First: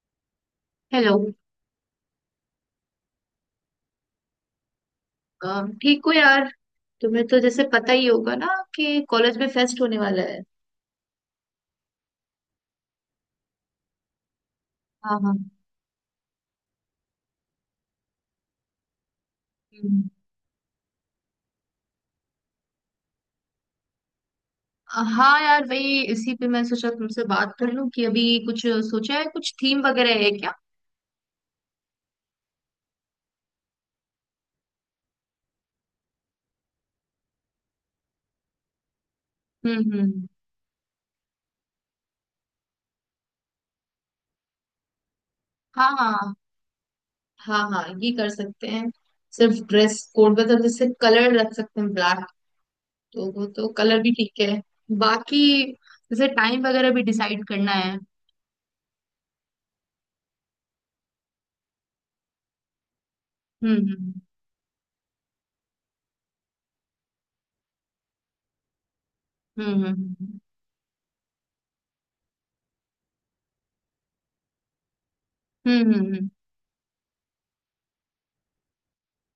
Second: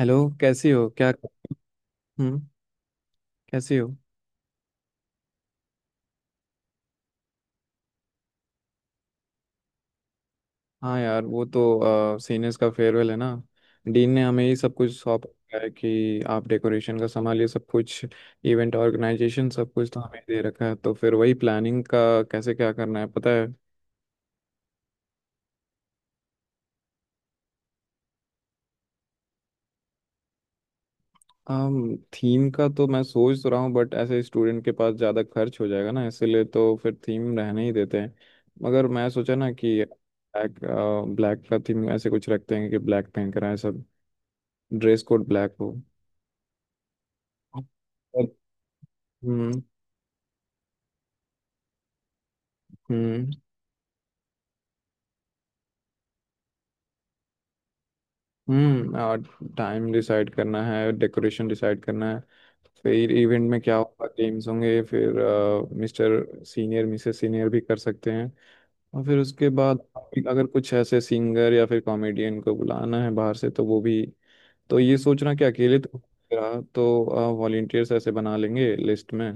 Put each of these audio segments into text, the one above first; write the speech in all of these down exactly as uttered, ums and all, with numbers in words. Hello. कैसी हो क्या? हेलो। हम्म। कैसी हो? अम, ठीक हो यार। तुम्हें तो जैसे पता ही होगा ना कि कॉलेज में फेस्ट होने वाला है। हाँ यार, वो तो सीनियर्स का फेयरवेल है ना। डीन ने हमें ये सब कुछ हाँ सौंप हाँ। रखा है कि आप डेकोरेशन का संभालिए सब कुछ। इवेंट ऑर्गेनाइजेशन सब कुछ तो हम्म। हमें दे रखा है, तो फिर वही प्लानिंग का कैसे क्या करना है पता है? अ, हाँ यार, वही इसी पे मैं सोचा तुमसे बात कर लूं कि अभी कुछ सोचा है, कुछ थीम वगैरह है क्या? um, थीम का तो मैं सोच तो रहा हूँ बट ऐसे स्टूडेंट के पास ज़्यादा खर्च हो जाएगा ना, इसलिए तो फिर थीम रहने ही देते हैं। मगर मैं सोचा ना कि हम्म हम्म। ब्लैक ब्लैक का थीम ऐसे कुछ रखते हैं कि ब्लैक पहन कर आए सब। ड्रेस कोड ब्लैक हो। हाँ हाँ, हाँ हाँ ये कर और। सकते हैं। सिर्फ हम्म। ड्रेस कोड, मतलब जैसे कलर रख सकते हैं ब्लैक। हम्म। तो वो तो कलर भी ठीक है। बाकी जैसे टाइम वगैरह भी डिसाइड करना है। हम्म और टाइम डिसाइड करना है, डेकोरेशन डिसाइड करना है। फिर इवेंट में क्या होगा, हम्म गेम्स होंगे। फिर मिस्टर सीनियर मिसेस सीनियर भी कर सकते हैं। और फिर उसके बाद हम्म हम्म अगर कुछ ऐसे सिंगर या फिर कॉमेडियन को बुलाना है बाहर से, तो वो भी। तो ये सोचना कि अकेले हम्म तो हम्म हम्म रहा तो वॉलेंटियर्स ऐसे बना लेंगे लिस्ट में।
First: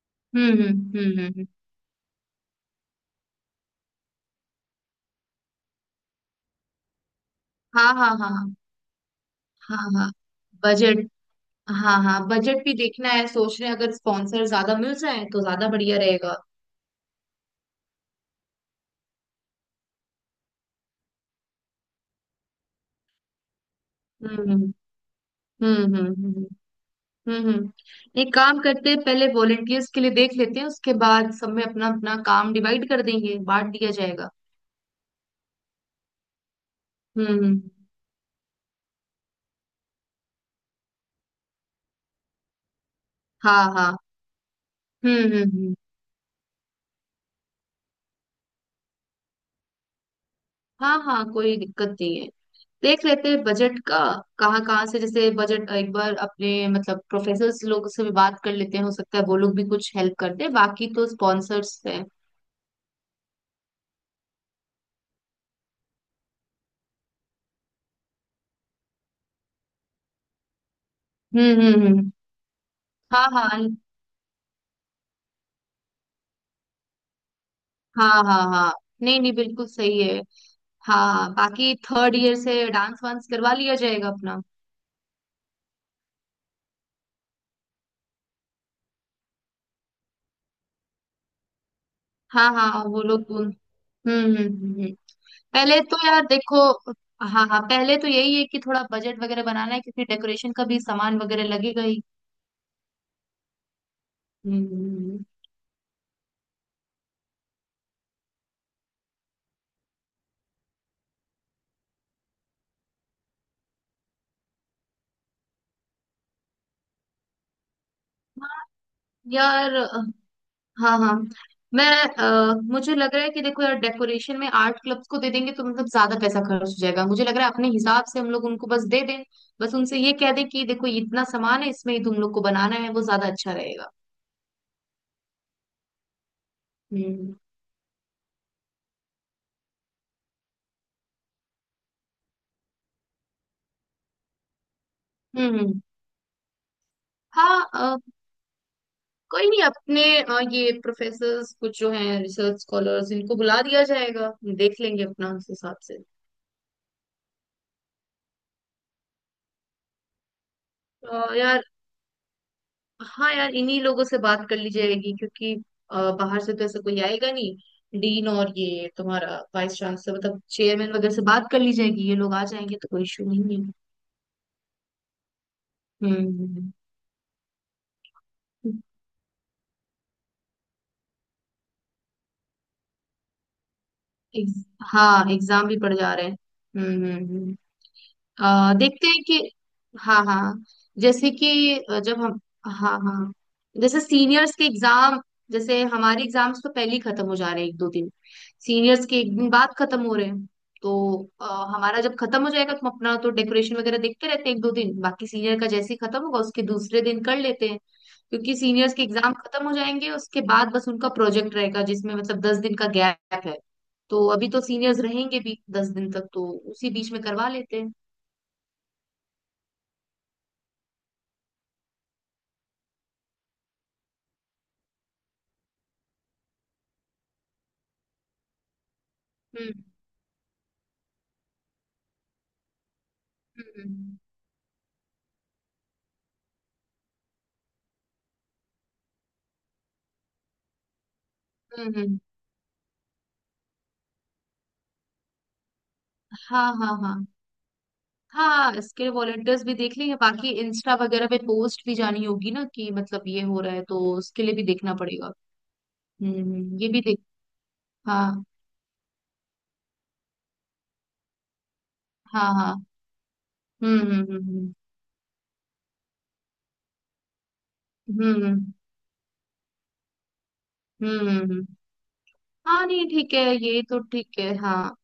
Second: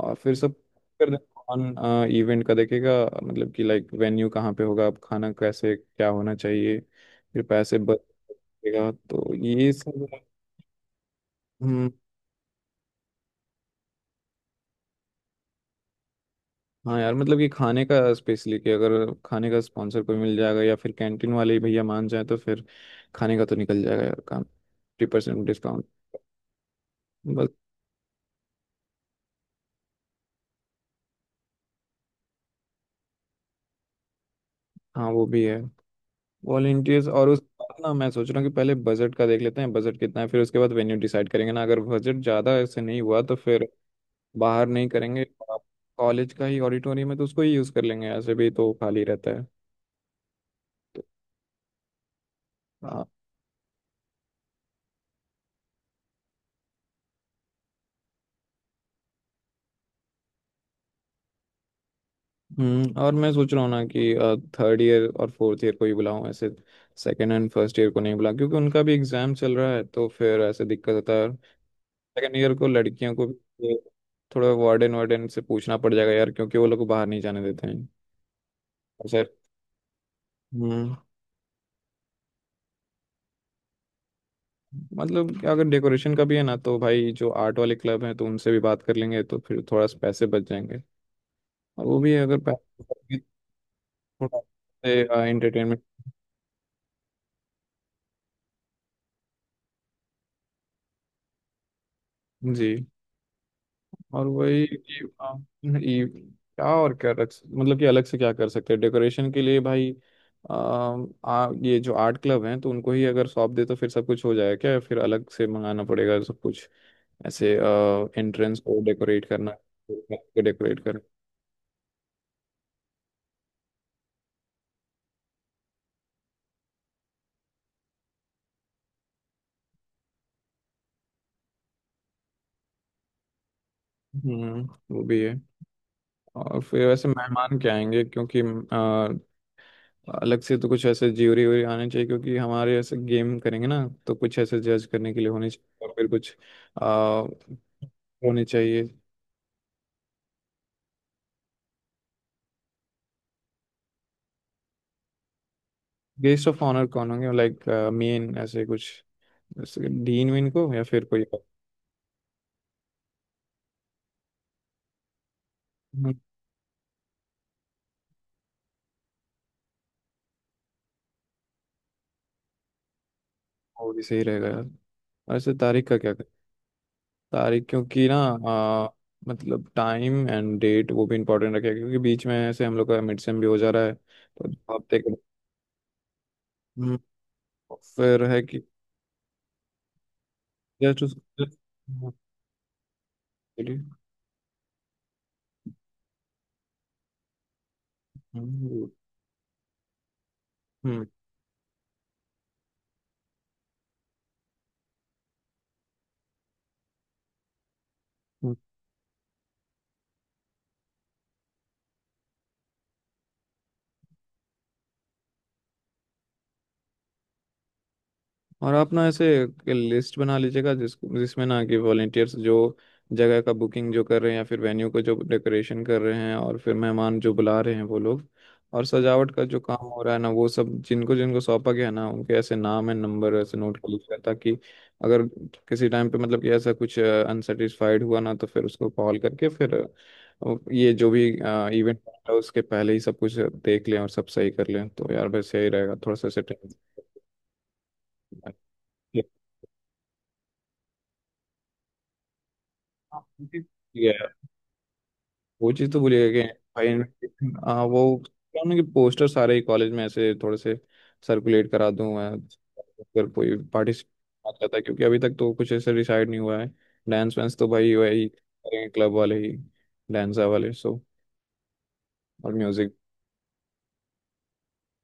और फिर हम्म सब हम्म हम्म हम्म कर हम्म, हम्म, देंगे। हम्म, हम्म, कौन इवेंट का देखेगा, मतलब कि लाइक वेन्यू कहाँ पे होगा, अब खाना कैसे क्या होना चाहिए, फिर पैसे हाँ हाँ हाँ हाँ। बचेगा तो ये हाँ सब। हाँ। बजट। हम्म। हाँ हाँ, बजट भी देखना है, सोच रहे हैं अगर स्पॉन्सर ज्यादा मिल जाए तो ज्यादा बढ़िया रहेगा। हाँ यार, मतलब कि खाने का स्पेशली, कि अगर खाने का स्पॉन्सर कोई मिल जाएगा या फिर कैंटीन वाले ही भैया मान जाए तो फिर खाने का तो निकल जाएगा यार काम। हम्म पचास परसेंट हम्म डिस्काउंट। हम्म हम्म हम्म बस। हम्म, हम्म। एक काम करते हैं, पहले वॉलेंटियर्स के लिए देख लेते हैं, उसके बाद सब में अपना अपना काम डिवाइड कर देंगे, बांट दिया जाएगा। हाँ वो भी है। वॉलेंटियर्स हम्म और उस हम्म, ना, मैं सोच रहा हूँ कि पहले बजट का देख लेते हैं, बजट कितना है, फिर उसके बाद वेन्यू डिसाइड करेंगे ना। अगर बजट ज़्यादा ऐसे नहीं हुआ तो हाँ फिर हाँ, बाहर नहीं हम्म करेंगे। हम्म हम्म। कॉलेज का ही ऑडिटोरियम है तो उसको ही यूज़ कर लेंगे, ऐसे भी तो खाली रहता है। हाँ हाँ, कोई दिक्कत नहीं है। देख आ, लेते हैं बजट का। कहाँ कहाँ से जैसे बजट, एक बार अपने मतलब प्रोफेसर्स लोग से भी बात कर लेते हैं, हो सकता है वो लोग भी कुछ हेल्प करते हैं, बाकी तो स्पॉन्सर्स हैं। हम्म। और मैं सोच रहा हूँ ना कि थर्ड ईयर और फोर्थ ईयर को ही बुलाऊं ऐसे। सेकेंड एंड फर्स्ट ईयर को नहीं बुला, क्योंकि उनका भी एग्जाम चल रहा है, तो फिर ऐसे दिक्कत होता है। हम्म हम्म हम्म, सेकेंड ईयर को, लड़कियों को हाँ हाँ भी हाँ थोड़ा वार्डन वार्डन से पूछना पड़ जाएगा यार, क्योंकि वो लोग को बाहर नहीं जाने देते हैं। हाँ, हाँ हाँ। और नहीं सर। नहीं, बिल्कुल सही है। हम्म हाँ, बाकी थर्ड ईयर से डांस वांस करवा लिया जाएगा अपना। मतलब कि अगर डेकोरेशन का भी है ना, तो भाई जो आर्ट वाले क्लब हैं तो उनसे भी बात कर लेंगे तो फिर थोड़ा सा पैसे बच जाएंगे। और वो भी अगर हाँ हाँ, वो पैसे लोग उन- हम्म हम्म हम्म हम्म। थोड़ा पहले एंटरटेनमेंट। तो यार देखो, हाँ हाँ, पहले तो यही है कि थोड़ा बजट वगैरह बनाना है क्योंकि डेकोरेशन का भी सामान वगैरह लगेगा ही। जी। और हम्म वही कि हम्म, आ, ये क्या और क्या रख, मतलब कि अलग से क्या कर सकते हैं डेकोरेशन के लिए भाई। आ, आ, ये जो आर्ट क्लब हैं तो उनको ही अगर सौंप दे तो फिर सब कुछ हो जाएगा क्या, या फिर अलग से मंगाना पड़ेगा सब कुछ ऐसे। एंट्रेंस को डेकोरेट हम्म। करना यार डेकोरेट हाँ कर। हाँ मैं, अ, मुझे लग रहा है कि देखो यार, डेकोरेशन में आर्ट क्लब्स को दे देंगे तो मतलब ज्यादा पैसा खर्च हो जाएगा, मुझे लग रहा है अपने हिसाब से हम लोग उनको बस दे दें। बस उनसे ये कह दें कि देखो ये इतना सामान है, इसमें ही तुम लोग को बनाना है, वो ज्यादा अच्छा रहेगा। हम्म, वो भी है। और फिर वैसे हम्म मेहमान क्या आएंगे? क्योंकि आ, अलग से तो कुछ ऐसे ज्यूरी व्यूरी आने चाहिए, क्योंकि हमारे ऐसे गेम करेंगे ना, तो कुछ ऐसे जज करने के लिए होने हम्म हम्म। चाहिए। और फिर कुछ आ, हाँ अ, होने चाहिए। कोई नहीं, अपने अ, ये प्रोफेसर्स कुछ जो हैं, रिसर्च स्कॉलर्स, इनको बुला दिया जाएगा। देख लेंगे अपना उस हिसाब से। गेस्ट ऑफ ऑनर कौन होंगे, लाइक मेन ऐसे कुछ, जैसे डीन वीन को या फिर कोई अ, और। यार हाँ यार, इन्हीं लोगों से बात कर ली जाएगी क्योंकि अ, हम्म, बाहर से तो ऐसा कोई आएगा नहीं। डीन और ये तुम्हारा वाइस चांसलर, मतलब चेयरमैन वगैरह से बात कर ली जाएगी, ये लोग आ जाएंगे तो कोई इशू नहीं है। वो भी सही रहेगा यार। वैसे तारीख का क्या हम्म करें? हम्म, तारीख, क्योंकि ना हम्म। आ, मतलब टाइम एंड डेट वो भी इम्पोर्टेंट रखेगा, क्योंकि बीच में ऐसे हम लोग का मिड सेम भी हो जा रहा है तो एग्ज- हफ्ते हाँ एग्जाम भी पड़ जा रहे हैं। हम्म हम्म हम्म। के। फिर है कि अ, देखते हैं कि, हाँ हाँ, जस्ट जैसे उसको। कि अ, हम्म। जब हम, हाँ हाँ, जैसे सीनियर्स के एग्जाम, जैसे हमारे एग्जाम्स तो पहले ही खत्म हो जा रहे हैं एक दो दिन। हम्म। सीनियर्स के एक दिन बाद खत्म हो रहे हैं, तो अ, हमारा जब खत्म हो जाएगा तो हम अपना तो डेकोरेशन वगैरह देखते रहते हैं एक दो दिन, बाकी सीनियर का जैसे ही खत्म होगा उसके दूसरे दिन कर लेते हैं हम्म। क्योंकि सीनियर्स के एग्जाम खत्म हो जाएंगे उसके बाद बस उनका प्रोजेक्ट रहेगा, जिसमें मतलब दस दिन का गैप है, तो अभी तो सीनियर्स रहेंगे भी दस दिन तक, तो उसी बीच में करवा लेते हैं। और आप ना ऐसे लिस्ट बना लीजिएगा, जिस जिसमें ना कि वॉलेंटियर्स जो जगह का बुकिंग जो कर रहे हैं या फिर वेन्यू को जो डेकोरेशन कर रहे हैं और फिर मेहमान जो बुला रहे हैं वो लोग, और सजावट का जो हम्म काम हो रहा है ना, वो सब जिनको जिनको सौंपा गया ना, उनके ऐसे नाम है, नंबर ऐसे नोट कर लीजिएगा, हम्म ताकि अगर किसी टाइम पे मतलब कि ऐसा कुछ अनसेटिस्फाइड हुआ ना तो फिर उसको कॉल करके फिर अ, ये जो भी हम्म, इवेंट हम्म, है उसके पहले ही सब कुछ देख लें और सब सही कर लें तो यार बस यही रहेगा थोड़ा सा हाँ हाँ हाँ ऐसे। हाँ। इसके वॉलंटियर्स भी देख लेंगे, बाकी इंस्टा वगैरह पे पोस्ट भी जानी होगी ना कि हाँ, मतलब ये वो हो चीज़ रहा है, तो ये है। उसके लिए भी देखना पड़ेगा। वो चीज़ तो हम्म भूलिएगा कि हम्म, भाई ये भी देख, इनविटेशन, हाँ वो हाँ क्या ना, कि पोस्टर सारे ही कॉलेज में ऐसे थोड़े से सर्कुलेट करा दूं मैं, हाँ हाँ, अगर कोई हम्म हम्म पार्टिसिपेट हम्म करता है, क्योंकि अभी तक तो कुछ ऐसे डिसाइड नहीं हुआ है। डांस वांस तो भाई वही हम्म हम्म करेंगे, क्लब वाले ही, डांसर वाले, सो। हम्म, हम्म, हम्म। और हाँ म्यूजिक नहीं ठीक है, ये तो ठीक है, हाँ।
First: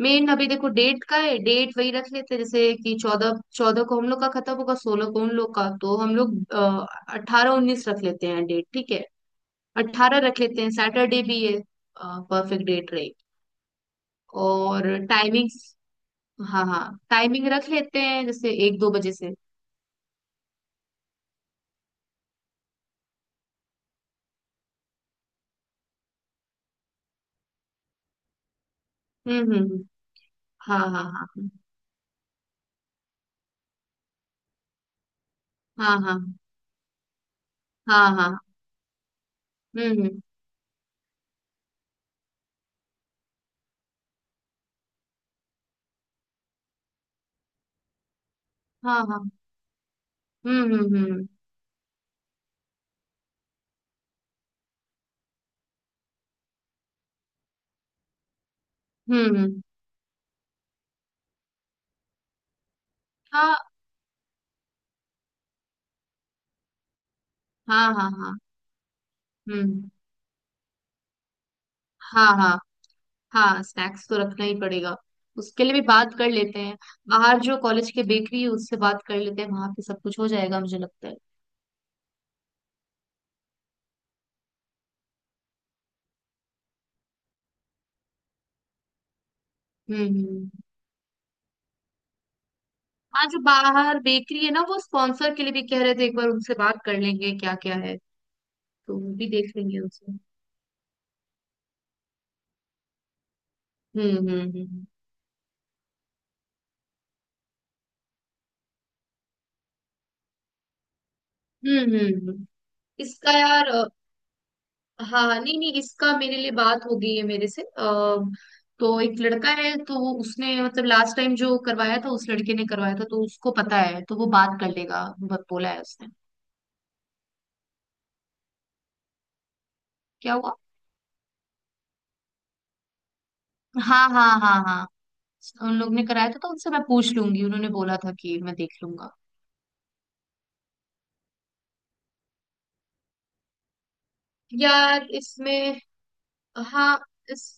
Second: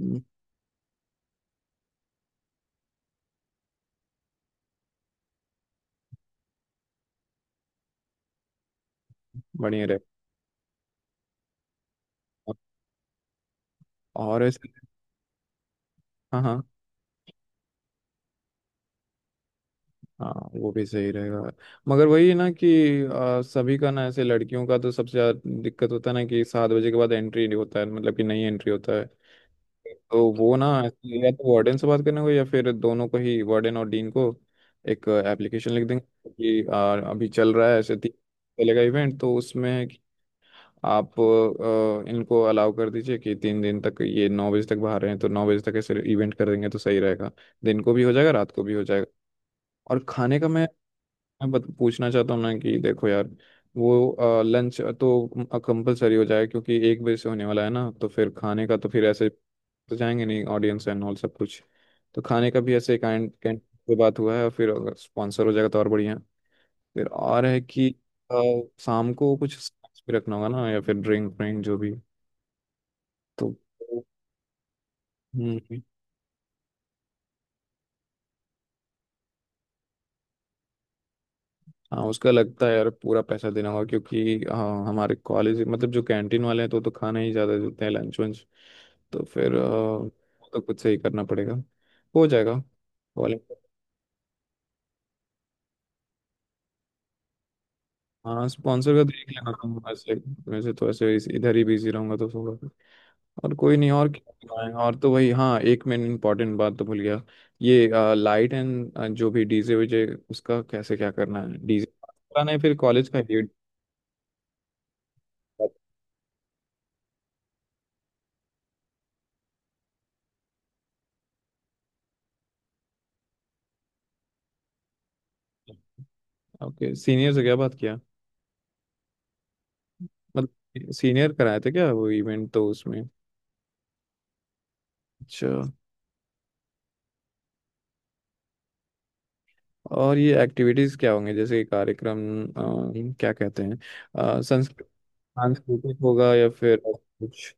मेन अभी देखो डेट का है, डेट वही रख लेते हैं जैसे कि चौदह चौदह को हम लोग का खत्म होगा, सोलह को उन लोग का, तो हम लोग अठारह उन्नीस रख लेते हैं डेट, ठीक है? बढ़िया रहे। अट्ठारह रख लेते हैं, सैटरडे भी ये, परफेक्ट डेट रही। और ऐसे। और टाइमिंग, हाँ हाँ हाँ हाँ, टाइमिंग रख लेते हैं जैसे एक दो बजे से। हाँ, वो भी सही रहेगा। मगर वही है ना कि आ, सभी का ना ऐसे, लड़कियों का तो सबसे ज्यादा दिक्कत होता है ना कि सात बजे के बाद एंट्री नहीं होता है, मतलब कि नहीं एंट्री होता है। हम्म हम्म हम्म, तो वो ना हाँ हाँ ऐसे हाँ या तो वार्डन से बात करने को या फिर दोनों को ही वार्डन और डीन को एक एप्लीकेशन लिख देंगे हाँ कि आ, अभी चल रहा है ऐसे हाँ तीन हाँ हाँ, चलेगा इवेंट, तो उसमें है हम्म कि हम्म। आप आ, इनको अलाउ कर दीजिए कि तीन दिन तक ये नौ बजे तक बाहर हैं, तो नौ बजे तक ऐसे इवेंट कर देंगे तो सही रहेगा। दिन को भी हो जाएगा, रात को भी हो हाँ जाएगा। हाँ। और खाने का मैं हम्म हम्म हम्म मैं बत- पूछना चाहता हूँ ना कि देखो यार वो लंच तो कंपलसरी हो जाए, क्योंकि एक बजे से होने वाला है ना, तो फिर खाने का तो फिर हम्म ऐसे हम्म, तो जाएंगे नहीं ऑडियंस एंड ऑल सब कुछ। तो खाने का भी ऐसे कैंट कैंट हाँ पे बात हुआ है, और फिर अगर स्पॉन्सर हो जाएगा तो और बढ़िया। फिर और है हाँ कि हाँ हाँ। अ, शाम को कुछ हम्म। स्नैक्स भी रखना होगा ना, या फिर ड्रिंक व्रिंक जो भी। हाँ हाँ, तो हाँ स्नैक्स तो रखना ही पड़ेगा, उसके लिए भी हम्म। बात कर लेते हैं। बाहर जो कॉलेज के बेकरी है उससे बात कर लेते हैं, वहां पे सब कुछ हो जाएगा मुझे लगता है। हाँ उसका लगता है यार पूरा पैसा देना होगा, क्योंकि हाँ हमारे कॉलेज, मतलब जो कैंटीन वाले हैं तो तो खाना ही ज़्यादा देते हैं लंच वंच, तो फिर अ, हम्म वो हम्म। तो खुद से ही करना पड़ेगा। हो जाएगा। हाँ जो कॉलेज। बाहर बेकरी है ना, वो स्पॉन्सर के लिए भी कह रहे थे, एक बार उनसे बात कर लेंगे क्या क्या है। हाँ स्पॉन्सर तो का वो देख भी लेना देख तुम लेंगे उनसे। वैसे। वैसे तो ऐसे इस- इधर ही बिजी रहूंगा तो थोड़ा। और कोई नहीं, और हम्म क्या हम्म करवाएं? हम्म और तो वही। हाँ, एक मैंने इम्पोर्टेंट बात तो भूल गया। ये लाइट एंड जो भी डीजे वीजे, उसका कैसे क्या करना है, हम्म डीजे हम्म, हम्म। हम्म। कराना है फिर कॉलेज का। इसका यार अ, हाँ हाँ, नहीं नहीं, इसका मेरे लिए बात हो गई है, मेरे से आ, तो एक लड़का है, तो वो उसने मतलब लास्ट टाइम जो करवाया था उस लड़के ने करवाया था, तो उसको पता है, तो वो बात कर लेगा, ब- बोला है उसने। ओके, सीनियर से क्या बात किया, क्या हुआ? मतलब सीनियर कराए थे क्या वो इवेंट तो उसमें? हाँ हाँ हाँ अच्छा। हाँ, उन लोग ने कराया था तो उनसे मैं पूछ लूंगी, उन्होंने बोला था कि मैं देख लूंगा। और ये एक्टिविटीज क्या होंगे, जैसे कि कार्यक्रम अ, क्या कहते हैं, अ, संस्कृ- यार इसमें, सांस्कृतिक होगा या फिर हाँ इस, कुछ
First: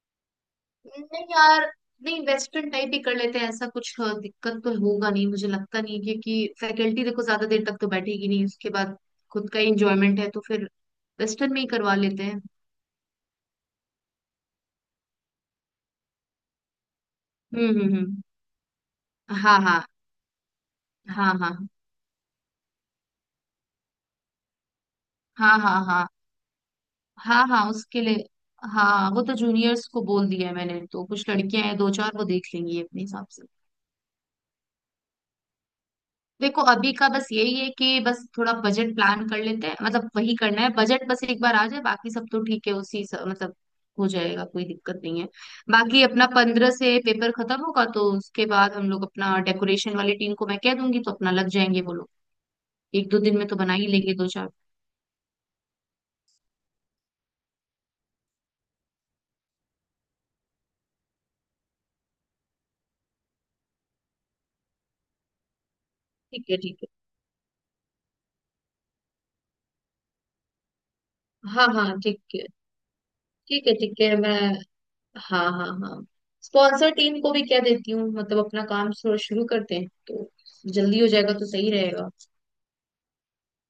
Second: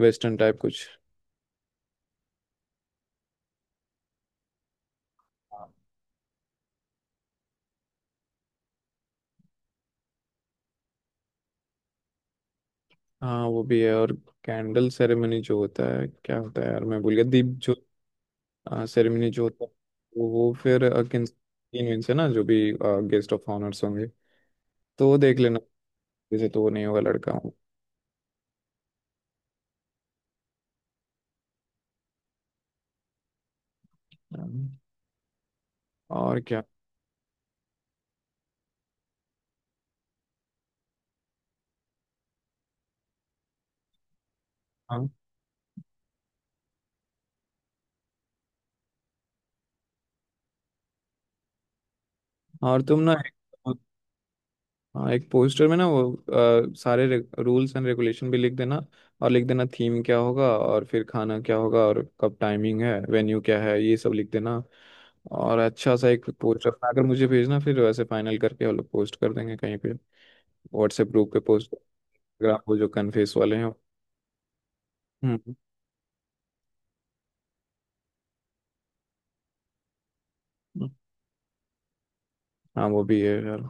वेस्टर्न टाइप कुछ। नहीं यार, नहीं वेस्टर्न टाइप ही कर लेते हैं, ऐसा कुछ अ, दिक्कत तो होगा नहीं, मुझे लगता नहीं है, क्योंकि फैकल्टी देखो ज्यादा देर तक तो बैठेगी नहीं, उसके बाद खुद का इंजॉयमेंट है तो फिर वेस्टर्न में ही करवा लेते हैं। हाँ वो भी है। और कैंडल सेरेमनी जो होता है, क्या होता है यार मैं भूल गया, दीप हम्म जो हम्म हम्म, सेरेमनी जो हाँ होता है, हाँ वो वो फिर अ, किन हाँ हाँ तीन दिन से ना जो भी गेस्ट ऑफ ऑनर्स होंगे, तो वो देख हाँ लेना। हाँ, हाँ जैसे तो वो नहीं होगा, लड़का हाँ हूँ। हाँ उसके लिए, हाँ वो तो जूनियर्स को बोल दिया है मैंने, तो कुछ लड़कियां हैं दो चार, वो देख लेंगी अपने हिसाब से। और क्या? देखो अभी का बस यही है कि बस थोड़ा बजट प्लान कर लेते हैं, मतलब वही करना है, बजट बस एक बार आ जाए बाकी सब तो ठीक है उसी स- मतलब हो जाएगा, कोई दिक्कत हाँ। नहीं है। बाकी अपना पंद्रह से पेपर खत्म होगा तो उसके बाद हम लोग अपना डेकोरेशन वाली टीम को मैं कह दूंगी, तो अपना लग जाएंगे वो लोग। और तुम एक ना, दो दिन में तो बना ही लेंगे दो चार। हाँ एक पोस्टर में ना वो अ, सारे रूल्स एंड रेगुलेशन भी लिख देना, और लिख देना थीम क्या होगा और फिर खाना क्या होगा और कब टाइमिंग है वेन्यू क्या है, ये सब लिख देना। और अच्छा सा एक ठीक है पोस्टर ठीक है। बनाकर मुझे भेजना, फिर वैसे फाइनल करके हम लोग पोस्ट कर देंगे कहीं पे। व्हाट्सएप ग्रुप पे हाँ पोस्ट, हाँ ठीक है इंस्टाग्राम, वो जो कन्फेस वाले ठीक हैं। है, ठीक है मैं, हाँ हम्म। हाँ हाँ। स्पॉन्सर टीम को भी क्या देती हूँ, मतलब अपना काम शुरू शुरू करते हैं तो हम्म। जल्दी हो जाएगा तो सही रहेगा। हाँ वो भी है यार।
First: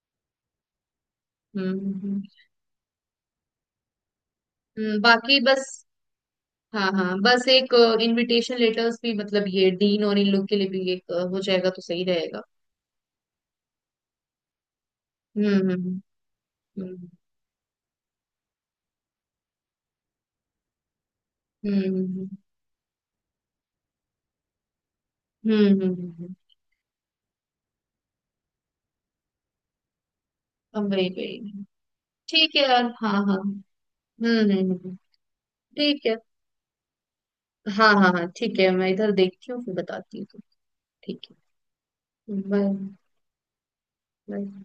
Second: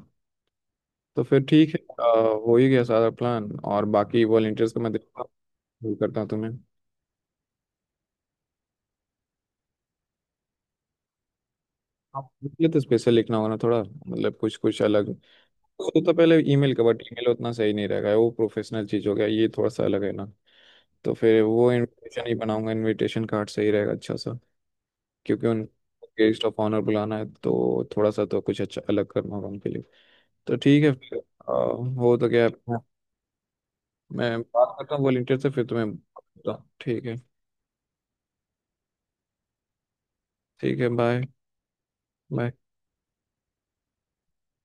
तो फिर ठीक है। हम्म अ, हम्म, हो ही गया सारा प्लान। और बाकी वॉलंटियर्स का मैं हम्म, देखता बाकी बस, हूँ, करता हूँ तुम्हें। हाँ हाँ, बस एक इनविटेशन लेटर्स भी मतलब ये डीन और इन लोग के लिए भी एक अ, हो जाएगा तो सही आप रहेगा। इसलिए तो स्पेशल लिखना होगा ना, थोड़ा मतलब कुछ कुछ अलग, हम्म वो तो तो पहले ईमेल का, बट हम्म ईमेल उतना सही नहीं रहेगा, वो प्रोफेशनल चीज हो गया, ये थोड़ा सा अलग है ना। तो फिर वो हम्म हम्म इनविटेशन हम्म ही बनाऊंगा, इनविटेशन कार्ड सही रहेगा अच्छा सा, क्योंकि उन हम्म हम्म हम्म, हम्म, हम्म, गेस्ट ऑफ ऑनर बुलाना है तो थोड़ा सा तो कुछ अच्छा अलग करना होगा उनके लिए। तो ठीक हम है वही फिर। आ, वही। हो तो गया। ठीक है यार, हाँ हाँ। मैं हम्म हम्म बात हम्म, करता हूँ वॉलंटियर से फिर तुम्हें ठीक है। बताता हूँ। ठीक है। हाँ हाँ हाँ ठीक है, मैं इधर देखती हूँ फिर बताती हूँ। ठीक है। बाय। ठीक है बाय। बाय। बाय।